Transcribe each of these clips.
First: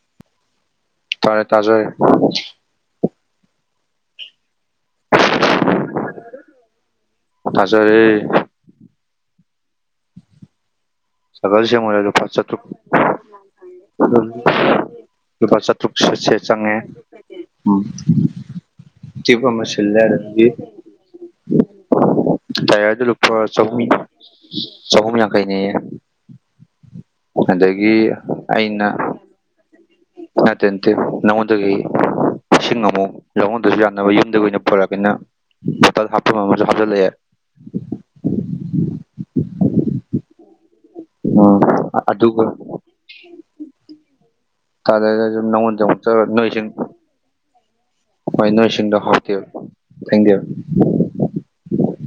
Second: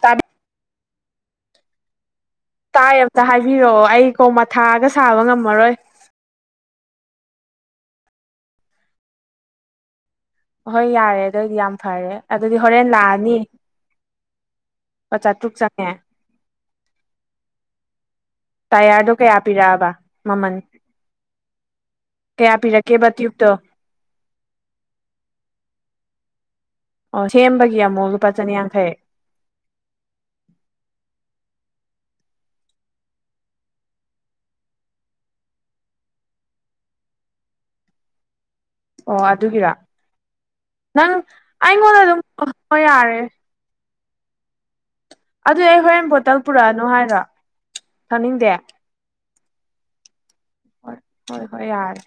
ꯇꯥ ꯇꯔ ꯇꯥꯖꯣꯏ ꯇꯥꯏ ꯑꯃꯝꯇ ꯍꯥꯏꯕꯤꯔꯛꯑꯣ ꯑꯩ ꯀꯣ ꯃꯊꯥꯒ ꯁꯥꯕ ꯉꯝꯃꯔꯣꯏ ꯇ ꯁ [unintelligible] ꯍꯣꯏ ꯌꯥꯔꯦ ꯑꯗꯨ ꯑꯣꯏꯏꯗꯤ ꯁꯥꯏꯀꯜ ꯌꯥꯝ ꯐꯔꯦ ꯑꯗꯨꯗꯤ ꯍꯣꯔꯦꯟ ꯂꯥꯛꯑꯅꯤ ꯎ ꯆꯥꯇ꯭ꯔꯨꯛ ꯂꯨꯄꯥ ꯆꯪꯉꯦ ꯆꯥꯇ꯭ꯔꯨꯛꯁꯦ ꯆꯪꯉꯦ ꯎ ꯇꯥꯌꯥꯔꯗꯣ ꯀꯌꯥ ꯇꯌꯨꯞ ꯑꯃ ꯄꯤꯔꯛꯑꯕ ꯁꯤꯜꯂ‌ꯦ ꯑꯗꯨꯗꯗꯒꯤ ꯃꯃꯜ ꯀꯌꯥ ꯇꯥꯌꯔꯗꫭ ꯄꯤꯔꯛꯀꯦꯕ ꯂꯨꯄꯥ ꯇ꯭ꯌꯨꯕꯇꯣ ꯆꯥꯍꯨꯝ ꯆꯍꯨꯝꯌꯥꯡꯈꯩꯅ‌ꯦꯌ‌ꯦ ꯑꯣ ꯁꯦꯝꯕꯒꯤ ꯑꯃꯨꯛ ꯂꯨꯄꯥ ꯆꯅꯤꯌꯥꯡꯈꯩ ꯃ ꯇꯦꯇꯦ ꯅꯗꯒꯦ ꯏꯁꯤꯡ ꯑꯃꯨꯛ ꯌꯥꯉꯣꯟꯗꯁꯨ ꯌꯥꯅꯕ ꯌꯨꯝꯗꯒꯤ ꯑꯣꯏꯅ ꯄꯨꯔꯛꯒꯅ ꯕꯣꯇꯜ ꯍꯥꯞꯐꯝ ꯑꯃꯁꯨ ꯍꯥꯞꯆꯤꯜꯂꯛꯑꯦ ꯑꯣ ꯑꯗꯨꯒꯤꯔ ꯅꯪ ꯑꯩꯉꯣꯟꯗ ꯑꯗꯨꯝ ꯑꯗꯨꯒ ꯌꯥꯔꯦ ꯀꯥꯗ ꯅꯗ ꯅꯣꯏꯁꯤꯡ ꯃꯥꯔ ꯍꯣꯏ ꯅꯣꯏ ꯏꯁꯤꯡꯗꯣ ꯍꯥꯎꯇ‌ꯦꯕ ꯊꯛꯅꯤꯡꯗ‌ꯦꯕ ꯍꯣꯏ ꯍꯣꯏ ꯍꯣꯏ ꯌꯥꯔꯦ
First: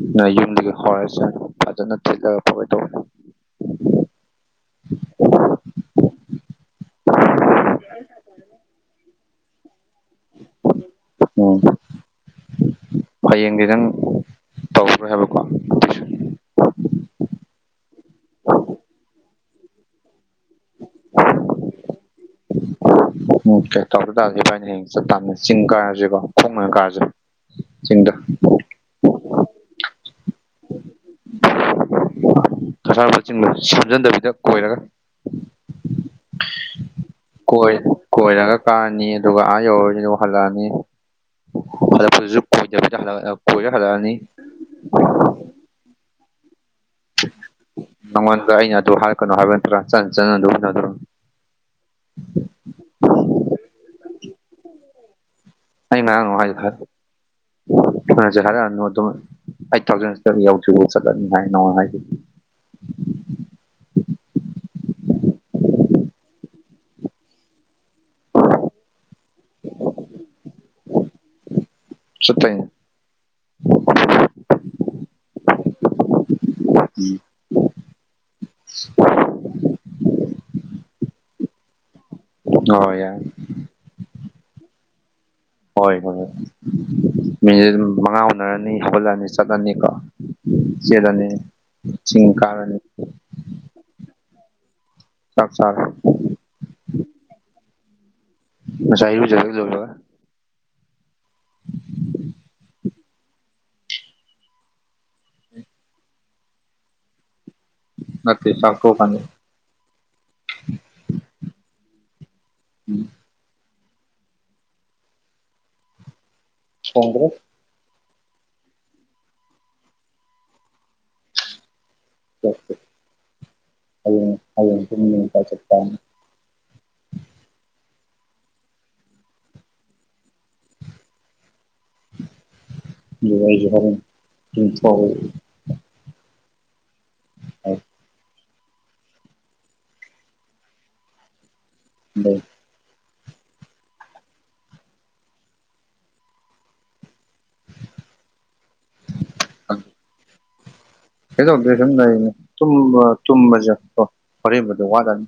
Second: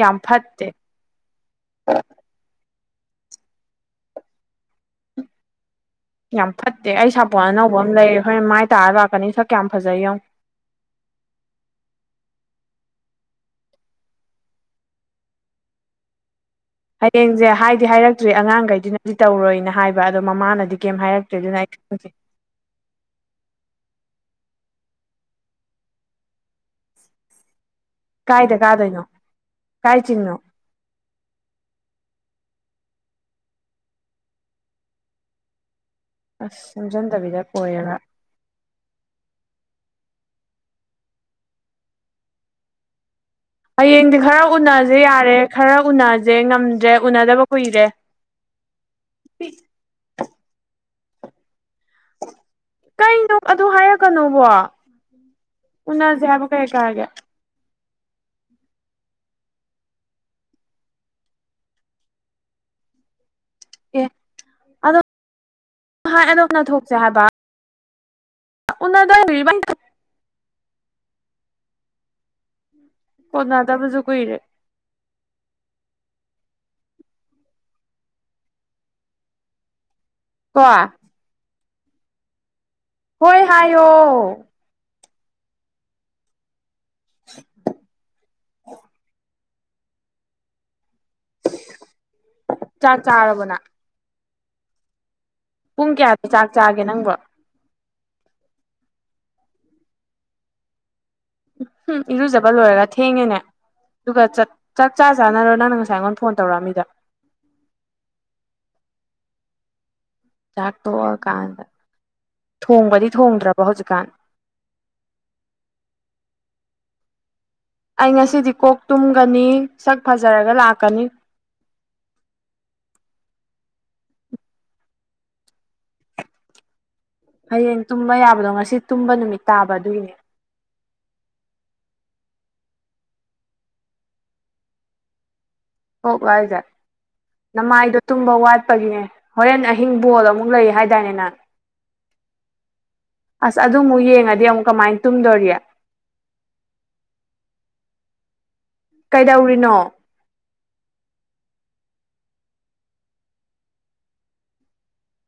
ꯌꯥꯝ ꯅꯣꯏ ꯐꯠꯇꯦ ꯌꯨꯝꯗꯒꯤ ꯍꯧꯔꯁꯅꯨ ꯐꯖꯅ ꯊꯤꯠꯂꯒ ꯐꯣꯏ ꯇꯧ ꯌꯥꯝ ꯐꯠꯇꯦ ꯑꯩ ꯁꯥꯄꯣꯟ ꯑꯅꯧꯕ ꯑꯃ ꯂꯩꯔꯦ ꯍꯣꯔꯦꯟ ꯃꯥꯏ ꯇꯥꯔ ꯂꯥꯛꯀꯅꯤ ꯁꯛ ꯀꯌꯥꯝ ꯐꯖꯩ ꯌꯦꯡꯉꯨ ꯎꯝ ꯍꯌꯦꯡꯗꯤ ꯅꯪ ꯇꯧꯈ꯭ꯔꯦ ꯍꯥꯏꯕꯀꯣ ꯍꯌꯦꯡꯖꯦ ꯍꯥꯏꯗꯤ ꯍꯥꯏꯔꯛꯇ꯭ꯔꯤ ꯑꯉꯥꯡꯒꯩꯗꯨꯅꯗꯤ ꯇꯧꯔꯣꯏꯅ ꯍꯥꯏꯕ ꯑꯗꯣ ꯃꯃꯥꯅꯗꯤ ꯀꯩꯝ ꯍꯥꯏꯔꯛꯇ꯭ꯔꯤ ꯑꯗꯨꯅ ꯑꯩ ꯍꯧꯖꯤꯛ ꯃꯣꯀꯦ ꯇꯧꯗ꯭ꯔ ꯇꯥꯔꯗꯤ ꯏꯕꯥꯏꯅꯤ ꯍꯌꯦꯡ ꯆꯠ ꯇꯥꯕꯅꯤ ꯆꯤꯡ ꯀꯥꯔꯖꯤꯀꯣ ꯈꯣꯡꯅ ꯑꯣꯏꯅ ꯀꯥꯔꯖꯦ ꯆꯤꯡꯗ ꯀꯥꯏꯗ ꯀꯥꯗꯣꯏꯅꯣ ꯀꯥꯏ ꯆꯤꯡꯅꯣ ꯀꯁꯥꯔꯃꯥꯠ ꯆꯤꯡꯗꯣ ꯁꯦꯝꯖꯟꯗꯕꯤꯗ ꯀꯣꯏꯔꯒ ꯑꯁ ꯁꯦꯝꯖꯟꯗꯕꯤꯗ ꯀꯣꯏ ꯀꯣꯏꯔꯒ ꯀꯣꯏꯔꯒ ꯀꯥꯔꯅꯤ ꯑꯗꯨꯒ ꯑꯥ ꯌꯧꯔꯅꯤ ꯑꯗꯨꯒ ꯍꯜꯂꯛꯑꯅꯤ ꯍꯂꯛꯄꯗꯨꯖꯨ ꯀꯣꯏꯗꯕꯤꯗ ꯍꯜꯂꯛ ꯍꯜꯂꯛ ꯍꯌꯦꯡꯗꯤ ꯈꯔ ꯎꯅꯁꯦ ꯌꯥꯔꯦ ꯈꯔ ꯎꯅꯖꯦ ꯉꯝꯗ꯭ꯔꯦ ꯎꯅꯗꯕ ꯀꯨꯏꯔꯦ ꯅꯪꯉꯣꯟꯗ ꯑꯩꯅ ꯑꯗꯨ ꯍꯥꯏꯔꯛꯀꯅꯣ ꯍꯥꯏꯕ ꯅꯠꯇ꯭ꯔꯥ ꯆꯟ ꯆꯟꯅ ꯑꯗꯨꯝ ꯎꯅꯗꯧꯔꯕꯅꯤ ꯀꯩꯅꯣ ꯑꯗꯨ ꯍꯥꯏꯔꯛꯀꯅꯣꯕꯣ ꯎꯟꯅꯖꯦ ꯍꯥꯏꯕ ꯀꯩ ꯀꯥꯏꯒꯦ ꯊꯦꯡꯅꯖꯦ ꯍꯥꯏꯔꯛꯑꯅꯣ ꯑꯗꯨꯝ ꯑꯩꯠ ꯊꯥꯎꯖꯟꯁ ꯇ ꯌꯧꯗ꯭ꯔꯤꯕꯧ ꯆꯠꯂꯅꯤ ꯍꯥꯏ ꯅꯪꯉꯣꯟ ꯍꯥꯏꯗꯨꯗꯤ ꯑꯣ ꯑꯗꯣ ꯍꯥꯏ ꯑꯗꯣꯝꯅ ꯊꯣꯛꯁꯦ ꯍꯥꯏꯕ ꯎꯅꯗ꯭ꯋꯥꯏꯕꯤ ꯏꯕꯥꯏꯅꯤ ꯆꯠꯇꯣꯏꯅꯤ ꯀꯣꯟꯅꯗꯕꯖꯨ ꯀꯨꯏꯔꯦ [unintelligible] ꯀꯣ ꯍꫭꯏ ꯍꫭꯏ ꯌꯥꯏ ꯍꯣꯏ ꯍꯥꯏꯌꯣ ꯍꯣꯏ ꯍꯣꯏ ꯃꯤꯖꯦꯜ ꯃꯉꯥ ꯎꯅꯔꯅꯤ ꯍꯧꯒꯠꯂꯛꯑꯅꯤ ꯆꯠꯀꯅꯤ ꯀꯣ ꯆ‌ꯦꯜꯂꯅꯤ ꯆꯤꯡ ꯀꯥꯔꯅꯤ ꯆꯥꯛ ꯆꯥꯔꯕꯣ ꯅꯪ ꯆꯥꯛ ꯆꯥꯔꯦ ꯄꯨꯡ ꯀꯌꯥꯗ ꯆꯥꯛ ꯆꯥꯒꯦ ꯅꯪꯕꯣ ꯉꯁꯥꯏ ꯏꯔꯨꯖꯔ ꯀꯩꯗꯧꯌꯦꯕ ꯎꯝ ꯍꯨꯝ ꯏꯔꯨꯖꯕ ꯂꯣꯏꯔꯒ ꯊꯦꯡꯉꯦꯅꯦ ꯑꯗꯨꯒ ꯆꯠ ꯆꯥꯛ ꯆꯥ ꯆꯥꯅꯔꯣ ꯅꯪꯅ ꯉꯁꯥꯏ ꯑꯩꯉꯣꯟꯗ ꯐꯣꯟ ꯇꯧꯔꯛꯑꯝꯃꯤꯗꯣ ꯅꯠꯇꯦ ꯆꯥꯛ ꯇꯣꯛꯑ ꯀꯥꯟꯗ ꯆꯥꯛ ꯇꯣꯛꯑ ꯀꯥꯟꯗ ꯊꯣꯡꯕꯗꯤ ꯊꯣꯡꯗ꯭ꯔꯕꯣ ꯍꯧꯖꯤꯛꯀꯥꯟ ꯊꯣꯡꯗ꯭ꯔꯦ ꯑꯩ ꯉꯁꯤꯗꯤ ꯀꯣꯛ ꯇꯨꯝꯒꯅꯤ ꯁꯛ ꯐꯖꯔꯒ ꯂꯥꯛꯀꯅꯤ ꯀꯣꯛꯇꯤꯞ ꯍꯌꯦꯡ ꯍꯌꯦꯡ ꯇꯨꯝꯃꯤ ꯉꯁꯥꯏ ꯆꯞ ꯆꯥꯅ ꯍꯌꯦꯡ ꯇꯨꯝꯕ ꯌꯥꯕꯗꯣ ꯉꯁꯤ ꯇꯨꯝꯕ ꯅꯨꯃꯤꯠ ꯇꯥꯕ ꯑꯗꯨꯒꯤꯅꯦ ꯂꯨꯔꯣ ꯑꯩꯖꯨ ꯍꯣꯔꯦꯟ ꯇꯨꯝꯊꯣꯛꯎꯏ ꯍꯣꯛꯂꯣ ꯍꯥꯏꯖꯦ ꯅꯃꯥꯏꯗꯣ ꯇꯨꯝꯕ ꯋꯥꯠꯄꯒꯤꯅꯦ ꯍꯣꯔꯦꯟ ꯑꯍꯤꯡ ꯕꯣꯜ ꯑꯃꯨꯛ ꯂꯩ ꯍꯥꯏꯗꯥꯏꯅꯦ ꯅꯪ ꯂꯩ ꯑꯁ ꯑꯗꯨ ꯑꯃꯨꯛ ꯌꯦꯡꯉꯗꯤ ꯑꯃꯨꯛ ꯀꯃꯥꯏ ꯇꯨꯝꯗꯣꯔꯤ ꯀꯩꯗꯧꯔꯤꯅꯣ ꯀꯩꯁꯨ ꯇꯧꯗꯦ ꯁꯨꯝ ꯂꯩꯔꯤꯅꯦ ꯇꯨꯝꯕ ꯇꯨꯝꯕꯖꯦ ꯀꯣ ꯍꯣꯔꯦꯟꯕꯨꯗꯤ ꯋꯥꯠꯂꯅꯤ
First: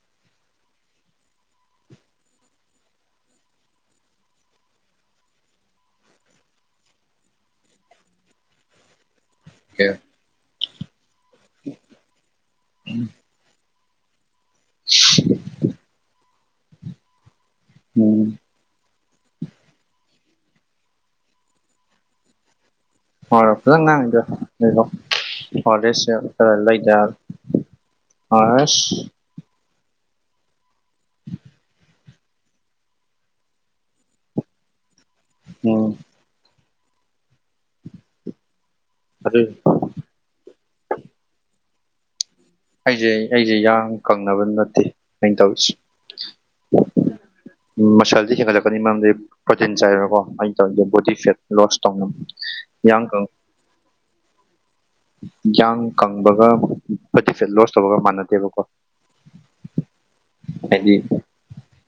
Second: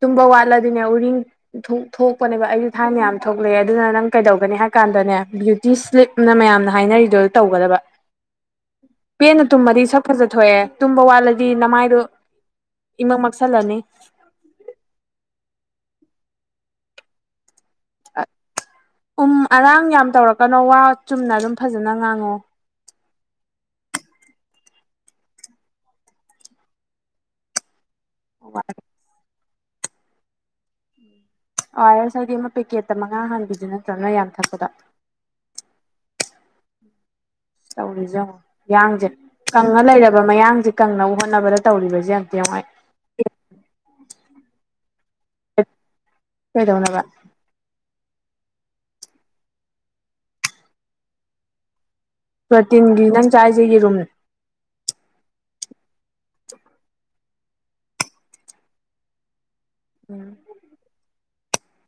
ꯇꯨꯝꯕ ꯋꯥꯜꯂꯗꯤꯅꯦ ꯎꯔꯤꯡ ꯊꯨꯛ ꯊꯣꯛꯄꯅꯦꯕ ꯑꯩꯖꯨ ꯊꯥꯏꯅ ꯌꯥꯝ ꯊꯣꯛꯂꯛꯑꯦ ꯑꯗꯨꯅ ꯅꯪ ꯀꯩꯗꯧꯒꯅꯤ ꯍꯥꯏ ꯀꯥꯟꯗꯅꯦ ꯑꯗꯨꯅ ꯃꯌꯥꯝꯅ ꯍꯥꯏꯅꯔꯤꯗꯣ ꯇꯧꯒꯗꯕ ꯄꯦꯟꯅ ꯇꯨꯝꯃꯗꯤ ꯁꯛ ꯐꯖ ꯊꯣꯛꯑꯦ ꯇꯨꯝꯕ ꯋꯥꯠꯂꯒ ꯑꯗꯨꯗꯤ ꯅꯃꯥꯏꯗꯣ ꯏꯃꯪ ꯃꯛꯁꯜꯂꯅꯤ ꯎꯝ ꯎꯝ ꯑꯔꯥꯡ ꯌꯥꯝ ꯇꯧꯔꯛꯀꯅꯣ ꯋꯥ ꯆꯨꯝꯅ ꯑꯗꯨꯝ ꯐꯖꯅ ꯉꯥꯡꯉꯣ ꯍ ꯐꯖ ꯉꯥꯡꯗꯣ ꯐꯔꯦꯁ ꯈꯔ ꯂꯩꯗ ꯌꯥꯔꯔꫭꯏ ꯑꯣ ꯑꯁ ꯑꯥꯏꯔꯁ ꯍꯥꯏꯗꯤ ꯑꯃ ꯄꯦꯀꯦꯠꯇ ꯃꯉꯥ ꯍꯥꯟꯕꯕꯤꯗꯨ ꯅꯠꯇ꯭ꯔꯅ ꯌꯥꯝ ꯊꯛꯄꯗ ꯎꯝ ꯇꯧꯔꯤꯖꯤ ꯌꯦꯡꯉꯣ ꯌꯥꯡꯁꯦ ꯑꯗꯨ ꯀꯪꯉ ꯂꯩꯔꯕ ꯃꯌꯥꯡꯁꯦ ꯀꯪꯅꯕ ꯍꯣꯠꯅꯕꯗ ꯇꯧꯔꯤꯕꯁꯦ ꯑꯝꯇ ꯌꯦꯡꯉꯣ ꯑꯩꯁꯦ ꯑꯩꯁꯦ ꯌꯥꯡ ꯀꯪꯅꯕ ꯅꯠꯇꯦ ꯑꯩꯅ ꯇꯧꯔꯤꯁꯦ ꯀꯩꯗꯧꯅꯕ ꯃꯁꯜꯗꯤ ꯍꯦꯟꯒꯠꯂꯛꯀꯅꯤ ꯃꯔꯝꯗꯤ ꯄ꯭ꯔꯣꯇꯤꯟ ꯆꯥꯏꯕꯀꯣ ꯑ ꯇꯧꯔꯦ ꯕꯣꯗꯤ ꯐꯦꯠ ꯂꯣꯁ ꯇꯧꯅ ꯄ꯭ꯔꯣꯇꯤꯟꯒꯤ ꯅꯪ ꯆꯥꯔꯤꯁꯦ ꯌꯦꯔꯨꯝ ꯌꯥꯡ ꯀꯪꯕꯒ ꯂꯣꯁ ꯇꯧꯕꯒ ꯃꯥꯟꯅꯗꯦꯕꯀꯣ ꯎꯝ ꯍꯥꯏꯗꯤ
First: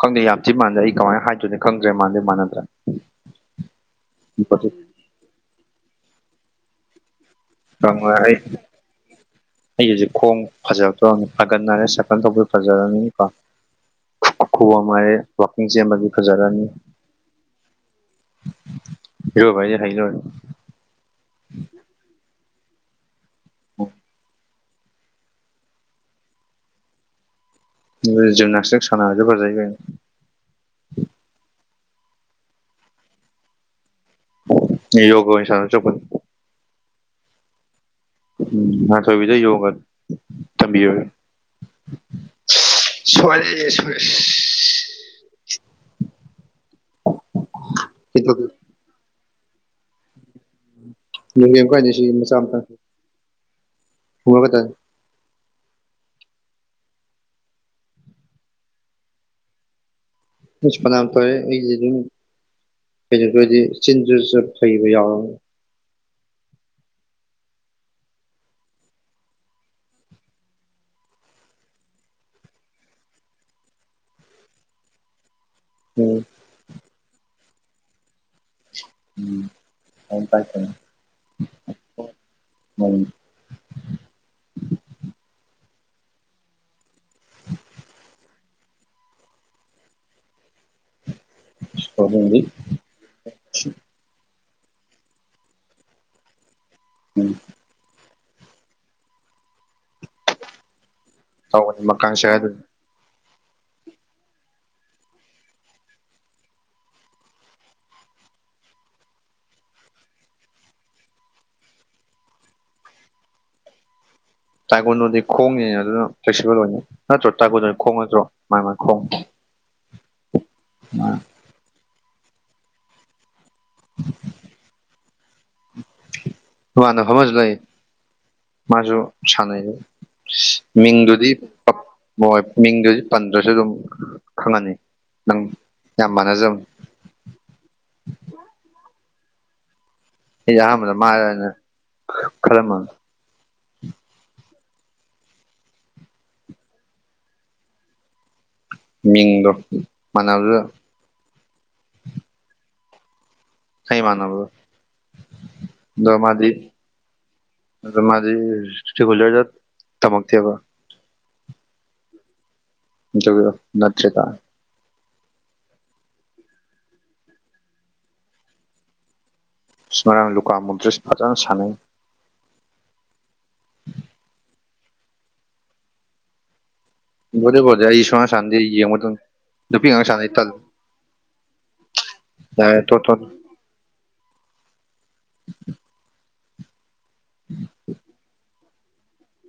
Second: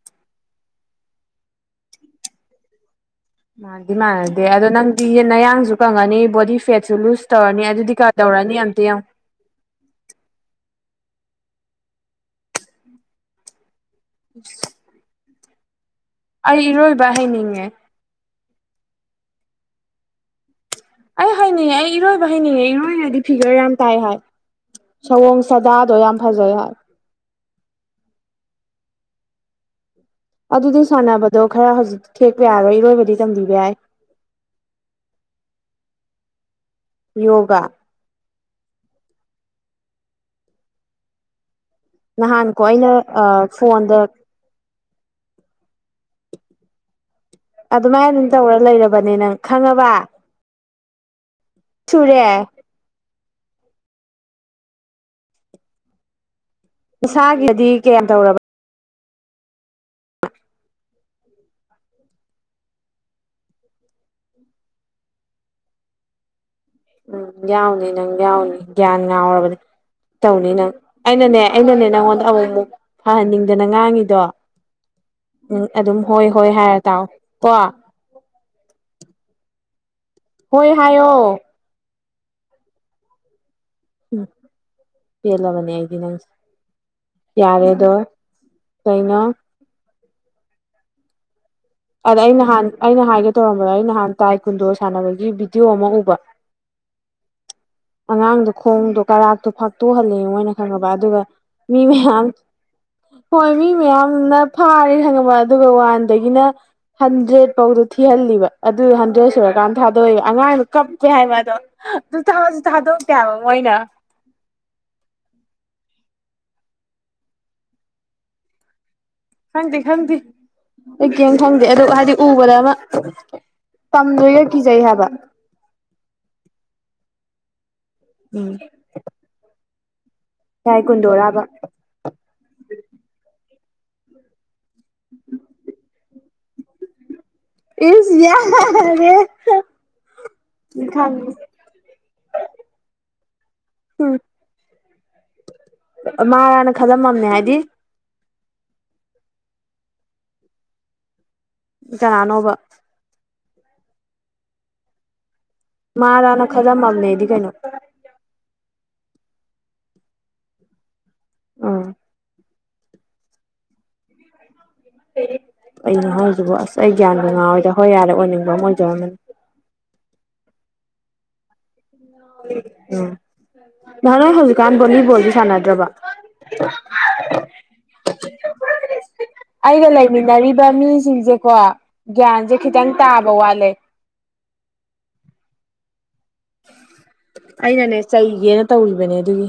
ꯈꯪꯗꯦ ꯌꯥꯝ ꯊꯤ ꯃꯥꯟꯗꯦ ꯑꯩ ꯀꯃꯥꯏꯅ ꯍꯥꯏꯗꯣꯏꯅꯤ ꯈꯪꯗ꯭ꯔꯦ ꯃꯥꯟꯗꯤ ꯃꯥꯟꯅꯗ꯭ꯔꯦ ꯃꯥꯥꯟꯗꯤ ꯃꯥꯟꯅꯗꯦ ꯑꯗꯣ ꯅꯪꯗꯤ ꯅꯌꯥꯡꯁꯨ ꯀꯪꯉꯅꯤ ꯕꯣꯗꯤ ꯐꯦꯠꯁꯨ ꯂꯨꯁ ꯇꯧꯔꯅꯤ ꯑꯗꯨꯗꯤ ꯀꯥ ꯑꯩ ꯇꯧꯔꯅꯤ ꯑꯝꯇ ꯌꯦꯡꯉꯨ ꯑꯩ ꯍꯧꯖꯤꯛ ꯈꯣꯡ ꯐꯖꯔꯛꯇꯣꯔꯝꯅꯤ ꯐꯥꯏꯒꯟ ꯍꯥꯏꯔꯦ ꯁꯀꯜ ꯇꯧꯕ ꯐꯖꯔꯅꯤꯀꯣ ꯎ ꯅꯨꯡꯉꯥꯏꯔꯦ ꯋꯥꯀꯤꯡ ꯆꯦꯟꯕꯕꯤ ꯐꯖꯔꯥꯅꯤ ꯏꯔꯣꯏꯕ ꯍꯩꯅꯤꯡꯉꯦ ꯍꯔꯣꯥꯏꯅꯦ ꯍꯥꯏꯅ ꯑꯩ ꯍꯩꯅꯤꯡꯉꯦ ꯑꯩ ꯏꯔꯣꯏꯕ ꯍꯩꯅꯤꯡꯉꯦ ꯏꯔꯣꯏꯔꯗꯤ ꯐꯤꯒꯔ ꯌꯥꯝ ꯇꯥꯏ ꯍꯥꯏ ꯁꯑꯣꯡ ꯁꯥꯗꯥꯗꯣ ꯌꯥꯝ ꯐꯖꯩ ꯍꯥꯏ ꯑꯗꯨꯗꯤ ꯖꯤꯝꯅꯥꯁꯇꯤꯛ ꯁꯥꯟꯅꯔꯁꯨ ꯐꯖꯩ ꯀꯩꯅꯣ ꯑꯗꯨꯗꯤ ꯁꯥꯟꯅꯕꯗꯣ ꯈꯔ ꯍꯧꯖꯤꯛ ꯊꯦꯛꯄ ꯌꯥꯔꯣꯏ ꯏꯔꯣꯏꯕꯗꯤ ꯇꯝꯕꯤꯕ ꯌꯥꯏ 'unintelligible' ꯑꯣꯏꯅ ꯁꯥꯟꯅꯧ ꯑꯗꯨꯏ ꯁꯔꯨꯛꯄꯨꯗꯤ ꯌꯣꯒꯥ ꯎꯝ ꯉꯥꯟꯊꯣꯏꯕꯤꯗ ꯌꯣꯒ ꯊꯝꯕꯤꯌꯣꯌꯣ ꯅꯍꯥꯟ ꯀꯣ ꯑꯩꯅ ꯁꯣꯏꯔꯦ ꯐꯣꯟꯗ ꯁꯣꯏꯔꯦ ꯑꯗꯨꯃꯥꯏ ꯑꯗꯨꯝ ꯇꯧꯔ ꯂꯩꯔꯕꯅꯦ ꯅꯪ ꯈꯪꯉꯕ ꯌꯦꯡꯕꯤꯌꯨ ꯀꯥꯏꯗꯦ ꯁꯤꯁꯨ ꯁꯨꯔꯦ ꯃꯆꯥ ꯑꯝꯇꯪ ꯍꯕꯇꯥ ꯏꯁꯥꯒꯤꯗꯗꯤ ꯀꯌꯥꯝ ꯇꯧꯔꯕ ꯏꯁ ꯐꯅꯥꯝ ꯐꯔꯦ ꯑꯩꯗꯤ ꯑꯗꯨꯝ ꯀꯩꯩꯅꯗꯔꯗꯤ ꯆꯤꯟꯖꯁꯨ ꯐꯩꯕ ꯌꯥꯎꯔꯝꯃꯦ ꯎꯝ ꯌꯥꯎꯅꯤ ꯅꯪ ꯌꯥꯎꯅꯤ ꯒ꯭ꯌꯥꯟ ꯉꯥꯎꯔꯕꯅꯦ ꯇꯧꯅꯤ ꯅꯪ ꯑꯩꯅꯅꯦ ꯑꯩꯅꯅꯦ ꯅꯪꯉꯣꯟꯗ ꯑꯃꯨꯛ ꯑꯃꯨꯛ ꯐꯍꯟꯅꯤꯡꯗꯅ ꯉꯥꯡꯉꯤꯗꯣ ꯎꯝ ꯑꯗꯨꯝ ꯍꯣꯏ ꯍꯣꯏ ꯍꯥꯏꯔ ꯇꯥꯎ ꯀꯣ ꯎꯝ ꯍ ꯇꯥꯏꯇ ꯍꯣꯏ ꯍꯥꯏꯌꯣ ꯎꯝ ꯄꯦꯜꯂꯕꯅꯦ ꯑꯩꯗꯤ ꯅꯪꯁꯦ ꯌꯥꯔꯦꯗꯣ ꯀꯩꯅꯣ ꯑꯗ ꯑꯩ ꯇꯧꯕꯅꯤ ꯅꯍꯥꯟ ꯑꯩꯅ ꯍꯥꯏꯒꯦ ꯇꯧꯔꯝꯕꯗ ꯑꯩ ꯅꯍꯥꯟ ꯇꯥꯏ ꯀꯨꯟꯗꯣ ꯁꯥꯟꯅꯕꯒꯤ ꯚꯤꯗꯤꯑꯣ ꯑꯃ ꯎꯕ ꯎꯝ ꯑꯉꯥꯡꯗꯣ ꯈꯣꯡꯗꯣ ꯀꯔꯥꯛꯗꯣ ꯐꯥꯛꯇꯣꯛꯍꯜꯂꯦ ꯃꯣꯏꯅ ꯈꯪꯉꯕ ꯑꯗꯨꯒ ꯃꯤ ꯃꯀꯥꯡ ꯃꯌꯥꯝ ꯁꯦꯒꯥꯏꯗꯨ ꯍꯣꯏ ꯃꯤ ꯃꯌꯥꯝꯅ ꯐꯥꯔꯦ ꯈꯪꯉꯕ ꯑꯗꯨꯒ ꯋꯥꯟꯗꯒꯤꯅ ꯍꯟꯗ꯭ꯔꯦꯠ ꯐꯧꯗꯣ ꯊꯤꯍꯜꯂꯤꯕ ꯑꯗꯨ ꯍꯟꯗ꯭ꯔꯦꯠ ꯁꯨꯔꯀꯥꯟꯗ ꯊꯥꯗꯣꯛꯑꯦꯕ ꯑꯉꯥꯡꯗꯨ ꯀꯞꯄꯦ ꯍꯥꯏꯕ ꯑꯗꯣ ꯊꯁꯨ ꯊꯥꯗꯣꯛꯇꯦ ꯍꯥꯢꯕ ꯃꯣꯏꯅ ꯇꯥꯏꯒꯣꯟꯗꯨꯗꯤ ꯈꯣꯡꯒꯤꯅꯤꯅ ꯑꯗꯨꯅ ꯐ꯭ꯂꯦꯛꯁꯤꯕꯜ ꯑꯣꯏꯅꯤ ꯅꯠꯇ꯭ꯔꯣ ꯇꯥꯏꯒꯣꯟꯗꯗꯤ ꯈꯣꯡ ꯅꯠꯇ꯭ꯔꯣ ꯃꯥꯅꯤ ꯃꯥꯅꯤ ꯈꯣꯡ ꯈꯪꯗꯦ ꯈꯪꯗꯦ ꯑꯩ ꯈꯪꯗꯦ ꯑꯗꯨ ꯍꯥꯏꯗꯤ ꯎꯕꯗ ꯑꯃ ꯇꯝꯗꯣꯏꯒ ꯀꯤꯖꯩ ꯍꯥꯏꯕ ꯇꯣꯉꯥꯟꯅ ꯐꯝꯃꯁꯨ ꯂꯩ ꯎꯝ ꯃꯥꯁꯨ ꯁꯥꯟꯅꯩꯌꯦ ꯇꯥꯏ ꯃꯤꯡꯗꯨꯗꯤ ꯀꯨꯟꯗꯣꯔꯥꯕ ꯃꯣꯏ ꯃꯤꯡꯗ ꯄꯟꯗ꯭ꯔꯁꯨ ꯑꯗꯨꯝ ꯈꯪꯉꯅꯤ ꯅꯪ ꯌꯥꯝ ꯃꯥꯟꯅꯖꯕ ꯏ ꯌꯥ ꯔꯦꯍꯦ ꯑꯩꯁꯦ ꯑꯍꯥꯟꯕꯗ ꯃꯥꯔꯅ ꯈꯔꯃꯅꯤ ꯎꯝ ꯃꯥꯔꯥꯅ ꯈꯗꯝꯃꯝꯃꯦ ꯍꯥꯏꯗꯤ ꯃꯤꯡꯗꯣ ꯃꯥꯟꯅꯕꯗꯨꯗ ꯀꯅꯥꯅꯣꯕ ꯀꯩ ꯏꯃꯥꯟꯅꯕꯒ ꯃꯥꯔꯥꯅ ꯈꯜꯂꯝꯃꯝꯅꯦ ꯗꯤ ꯀꯩꯅꯣ ꯑꯗꯣ ꯃꯥꯗꯤ 'unintelligible' ꯇꯃꯛꯀꯇꯦꯕ ꯎꯝ 'unintelligible' ꯀꯩꯅꯣ ꯍꯧꯣꯏꯖꯤꯕꯨ ꯑꯁ ꯑꯩ ꯒ꯭ꯌꯥꯟ ꯉꯥꯔꯣꯏꯗ ꯍꯣꯏ ꯌꯥꯔꯦ ꯑꯣꯏꯅꯤꯡꯕ ꯑꯃ ꯑꯣꯏꯖꯔꯝꯝꯕꯅꯤ ꯉꯔꯥꯡꯁꯨ ꯂꯨꯀꯥ ꯃꯣꯗ꯭ꯔꯤꯁ ꯐꯖꯅ ꯁꯅꯩ ꯎꯝ ꯗꯥ 'unintelligible' ꯍꯧꯖꯤꯛꯀꯥꯟ ꯚꯣꯂꯤꯕꯣꯜꯗꯤ ꯁꯥꯟꯅꯗ꯭ꯔꯕ ꯕꯣꯂꯤꯕꯣꯜ ꯗꯤ ꯑꯩ ꯁꯨꯡꯁꯥꯟ ꯁꯥꯟꯅꯗꯦ ꯌꯦꯡꯕ ꯇꯪꯅꯤ ꯑꯩꯒ ꯂꯩꯃꯤꯟꯅꯔꯤꯕ ꯃꯤꯁꯤꯡꯁꯦꯀꯣ ꯒ꯭ꯌꯥꯟꯁꯦ ꯌꯥꯔꯦ ꯈꯤꯇꯪ ꯇꯣꯛ ꯇꯣꯛ ꯇꯥꯕ ꯋꯥꯠꯂꯦ 'unintelligible' ꯑꯩꯅꯅꯦ ꯆꯩꯒꯦꯅ ꯇꯧꯔꯤꯕꯅꯦ ꯑꯗꯨꯒꯤ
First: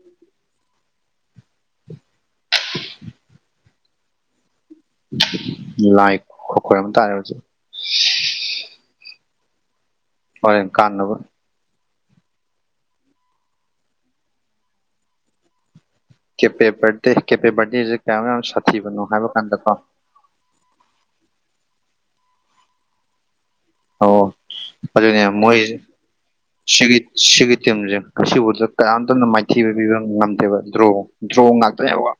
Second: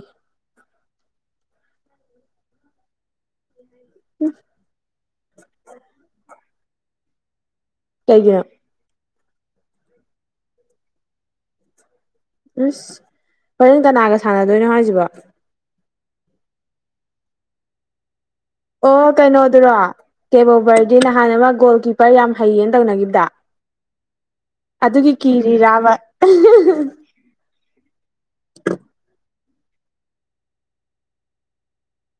ꯍꯥꯏꯗꯤ ꯎꯝ ꯂꯥꯏ ꯈꯣ ꯈꯣꯏꯔ ꯑꯃ ꯇꯥꯔꯦ ꯍꯧꯖꯤ ꯀꯩꯒꯤꯅꯣ ꯍꯣꯏ ꯀꯥꯟꯅꯒꯔ ꯏꯁꯩ ꯍꯣꯔꯦꯟ ꯀꯅꯥꯒ ꯁꯥꯟꯅꯗꯣꯏꯅꯣ ꯍꯥꯏꯁꯤꯕꯣ ꯀꯦꯄꯦ ꯚꯔꯗꯦ ꯀꯦꯄꯦ ꯚꯔꯗꯦ ꯁꯦ ꯀꯌꯥꯃꯨꯛ ꯌꯥꯝꯅ ꯑꯣ ꯀꯩꯅꯣꯗꯨꯔꯣ ꯀꯦꯕꯣꯕꯔꯗꯤ ꯅꯍꯥꯟ ꯑꯃ ꯒꯣꯜ ꯀꯤꯞꯄꯔ ꯌꯥꯝ ꯍꯩꯌꯦꯅ ꯇꯧꯅꯈꯤꯕꯗ ꯑꯣ ꯑꯗꯨꯒꯤ ꯑꯗꯨꯅꯦ ꯀꯤꯔꯤ ꯃꯣꯏꯁꯦ ꯔꯥꯕ ꯁꯤꯒꯤ ꯁꯤꯒꯤ ꯇꯤꯝꯁꯦ ꯑꯁꯤꯕꯨꯗ ꯀꯅꯥꯝꯇꯝꯅ ꯃꯥꯏꯊꯤꯕ ꯄꯤꯕ ꯉꯝꯗꯦꯕ ꯗ꯭ꯔꯣ ꯗ꯭ꯔꯣ ꯉꯥꯛꯇ ꯌꯥꯕ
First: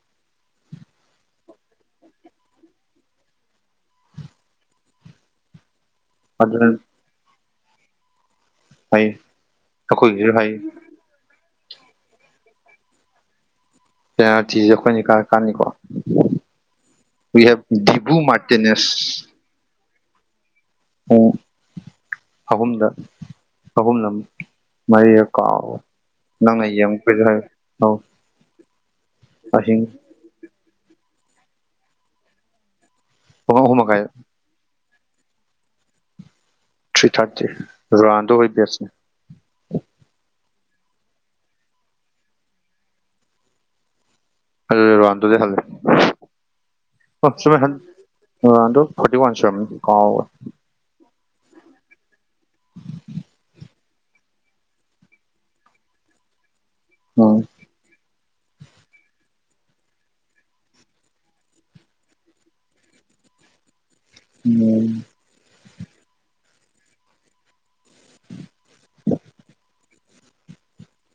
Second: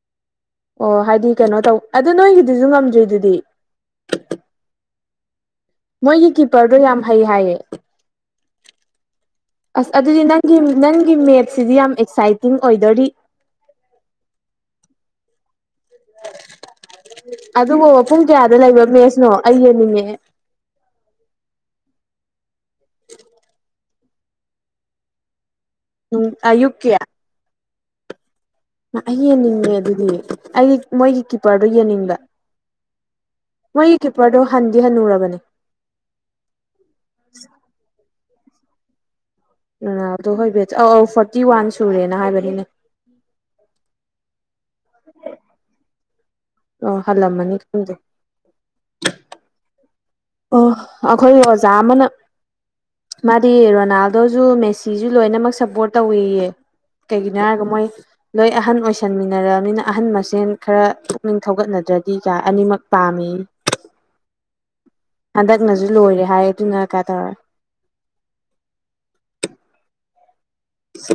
ꯑꯣ ꯍꯥꯏꯗꯤ ꯀꯩꯅꯣ ꯇꯧ ꯑꯗ ꯅꯣꯏꯒꯤꯗꯨꯁꯨ ꯉꯝꯗ꯭ꯔꯤꯗꯨꯗꯤ ꯃꯣꯏꯒꯤ ꯑꯗꯨꯅ ꯀꯤꯄꯔꯗꯣ ꯌꯥꯝ ꯍꯩ ꯍꯥꯏꯌꯦ ꯍꯩ ꯑꯁ ꯑꯗꯨꯗꯤ ꯅꯪꯒꯤ ꯅꯪꯒꯤ ꯃꯦꯠꯁꯁꯤꯗꯤ ꯌꯥꯝ ꯑꯦꯛꯁꯥꯏꯇꯤꯡ ꯑꯣꯏꯗꯣꯔꯤ ꯄꯦꯅꯥꯜꯇꯤꯁꯦ ꯑꯩꯈꯣꯏꯅ ꯏ ꯀꯥ ꯀꯥꯟꯅꯤꯀꯣ ꯋꯔ ꯍꯦꯚ ꯗꯤꯚꯨ ꯃꯥꯔꯇꯤꯅꯦꯁ ꯑꯌꯌꯦꯅꯤꯡꯉꯦ ꯎꯝ ꯑꯍꯨꯝꯔ ꯑꯍꯨꯝꯔ ꯃꯔꯤꯔ ꯀꯥꯎ ꯅꯪꯅ ꯑꯌꯨꯛꯀꯤ ꯌꯦꯡꯉꯛꯄꯩꯔ ꯑꯎ ꯑꯩ ꯌꯦꯡꯅꯤꯡꯉꯦ ꯑꯗꯨꯗꯤ ꯑꯩ ꯃꯣꯏꯒꯤ ꯀꯤꯞꯄꯔꯗꯨꯣ ꯌꯦꯡꯅꯤꯡꯕ ꯄꯨꯡ ꯑꯍꯨꯝ ꯃꯣꯏꯒꯤ ꯃꯈꯥꯏ ꯀꯤꯄꯔꯗꯣ ꯍꯟꯗꯤ ꯍꯟꯅꯨꯔꯕꯅꯦ ꯊ꯭ꯔꯤ ꯊꯥꯔꯇꯤ ꯔꯣꯅꯥꯟꯗꯣ ꯍꯣꯏ ꯕꯦꯁꯅꯦ ꯔꯣꯅꯥꯟꯗꯣ ꯍꯣꯏ ꯕꯦꯠ ꯑꯧ ꯑꯧ ꯐꯣꯔꯇꯤ ꯋꯥꯟ ꯁꯨꯔꯦꯅ ꯍꯥꯏꯕꯅꯤꯅꯦ ꯑꯗꯨꯗꯤ ꯔꯣꯅꯥꯟꯗꯣꯗ ꯒꯤ ꯍꯟꯂꯦ ꯑꯣ ꯍꯜꯂꯝꯃꯅꯤ ꯈꯪꯗꯦ ꯔꯣꯅꯥꯟꯗꯣ ꯐꯣꯔꯇꯤ ꯋꯥꯟꯁꯨ ꯀꯧꯏꯔꯦ ꯑꯣ ꯑꯩꯈꯣꯏ ꯑꯣꯖꯥ ꯑꯃꯅ ꯃꯥꯗꯤ ꯔꯣꯅꯥꯜꯗꯣꯁꯨ ꯃꯦꯁꯤꯁꯨ ꯂꯣꯏꯅꯃꯛ ꯁꯞꯄꯣꯔꯠ ꯇꯧꯋꯦꯌꯦ ꯎꯝ ꯀꯩꯒꯤꯅꯣꯒ ꯃꯣꯏ ꯂꯣꯏ ꯑꯍꯟ ꯑꯣꯏꯁꯟꯃꯤꯟꯅꯔꯅꯤꯅ ꯑꯍꯟ ꯃꯁꯦꯟ ꯈꯔ ꯄꯨꯛꯅꯤꯡ ꯊꯧꯒꯠꯅꯗ꯭ꯔꯗꯤ ꯀꯥꯏ ꯑꯅꯤꯃꯛ ꯄꯥꯝꯃꯤ ꯎꯝ ꯍꯟꯗꯛꯅꯁꯨ ꯂꯣꯏꯔꯦ ꯍꯥꯏ ꯑꯗꯨꯅ ꯀꯥꯏ ꯇꯧꯔꯒ [unintelligible]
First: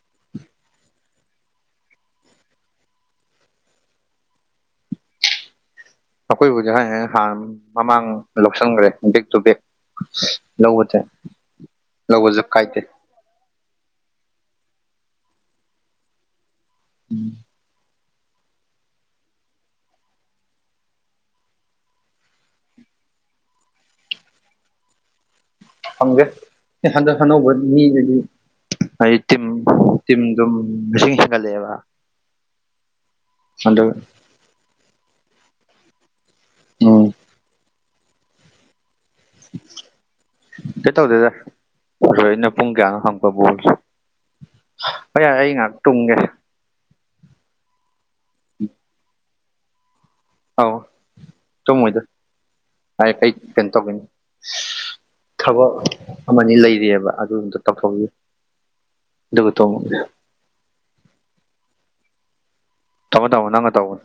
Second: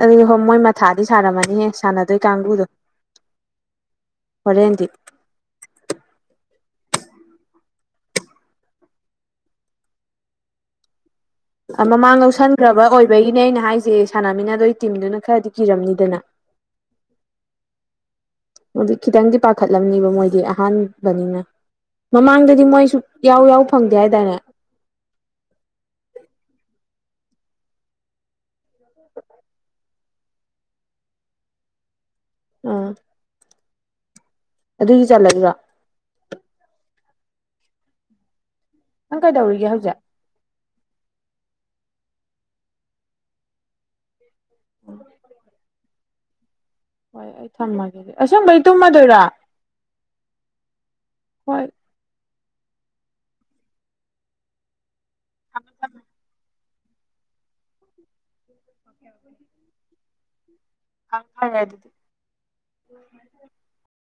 ꯑꯗꯨꯗꯤ ꯍꯣꯏ ꯃꯣꯏ ꯃꯊꯥꯗꯤ ꯁꯥꯔꯝꯃꯅꯤꯍꯦ ꯁꯥꯟꯅꯗꯣꯏ ꯀꯥꯡꯕꯨꯗꯣ ꯍꯣꯔꯦꯟꯗꯤ ꯑꯩꯈꯣꯏꯕꯨꯗꯤ ꯍꯥꯏ ꯍꯥꯏꯅ ꯍꯥꯟ ꯃꯃꯥꯡ ꯂꯧꯁꯟꯈꯒ꯭ꯔꯦ ꯕꯦꯛ ꯇꯨ ꯕꯦꯛ ꯂꯧꯕꯆꯦ ꯃꯃꯥꯡ ꯂꯧꯁꯟꯈ꯭ꯔꯕ ꯑꯣꯏꯕꯒꯤꯅꯦ ꯑꯩꯅ ꯍꯥꯏꯁꯦ ꯁꯥꯟꯅꯃꯤꯟꯅꯗꯣꯏ ꯇꯤꯝꯗꯨꯅ ꯈꯔꯗꯤ ꯀꯤꯔꯝꯅꯤꯗꯅ [inaudible] ꯑꯗꯨ ꯈꯤꯇꯪꯗꯤ ꯄꯥꯈꯠꯂꯝꯅꯤꯕ ꯃꯣꯏꯗꯤ ꯑꯍꯥꯟꯕꯅꯤꯅ ꯃꯃꯥꯡꯗꯗꯤ ꯃꯣꯏꯁꯨ ꯌꯥꯎ ꯌꯥꯎ ꯐꯪꯗꯦ ꯍꯥꯏꯗꯥꯏꯅꯦ ꯐꯪꯗꯦ ꯍꯟꯗꯛ ꯑꯅꯧꯕ ꯃꯤꯗꯨꯗꯤ ꯑꯩ ꯇꯝ ꯇꯝꯗꯨ ꯃꯤꯁꯤꯡ ꯍꯦꯟꯒꯠꯂꯛꯑꯦꯕ ꯎꯝ ꯍꯟꯗꯛ ꯑꯗꯨꯏꯁꯨ ꯆꯜꯂꯗ꯭ꯔꯣ ꯎꯝ ꯅꯪ ꯀꯩꯗꯧꯔꯤꯒꯦ ꯍꯧꯖꯤꯛ ꯀꯩꯝ ꯇꯧꯗꯦꯗ ꯔꯣꯍꯤꯠꯅ ꯄꯨꯡ ꯀꯌꯥꯅꯣ ꯍꯪꯕ ꯕꯣꯜꯒꯤ ꯍꯣꯏ ꯌꯥꯏ ꯑꯩ ꯉꯥꯏꯍꯥꯛ ꯇꯨꯝꯒꯦ ꯊꯝꯃꯒꯦꯗꯤ ꯑꯁ‌ꯦꯕꯩ ꯇꯨꯝꯃꯗꯣꯏꯔꯥ ꯑꯥꯎ ꯍꯣꯏ ꯇꯨꯝꯃꯣꯏꯗ ꯀꯩ ꯀꯩꯅꯣ ꯇꯧꯕꯩꯅꯤ ꯊꯕꯛ ꯑꯃꯅꯤ ꯂꯩꯔꯤꯑꯕ ꯑꯗꯨꯝꯇ ꯇꯧꯊꯣꯛꯈꯤꯒꯦ ꯑꯗꯨꯒ ꯇꯨꯝꯃꯣ [unintelligible] ꯇꯝꯃꯣ ꯊꯝꯃꯣ ꯅꯪꯅ ꯇꯧꯕ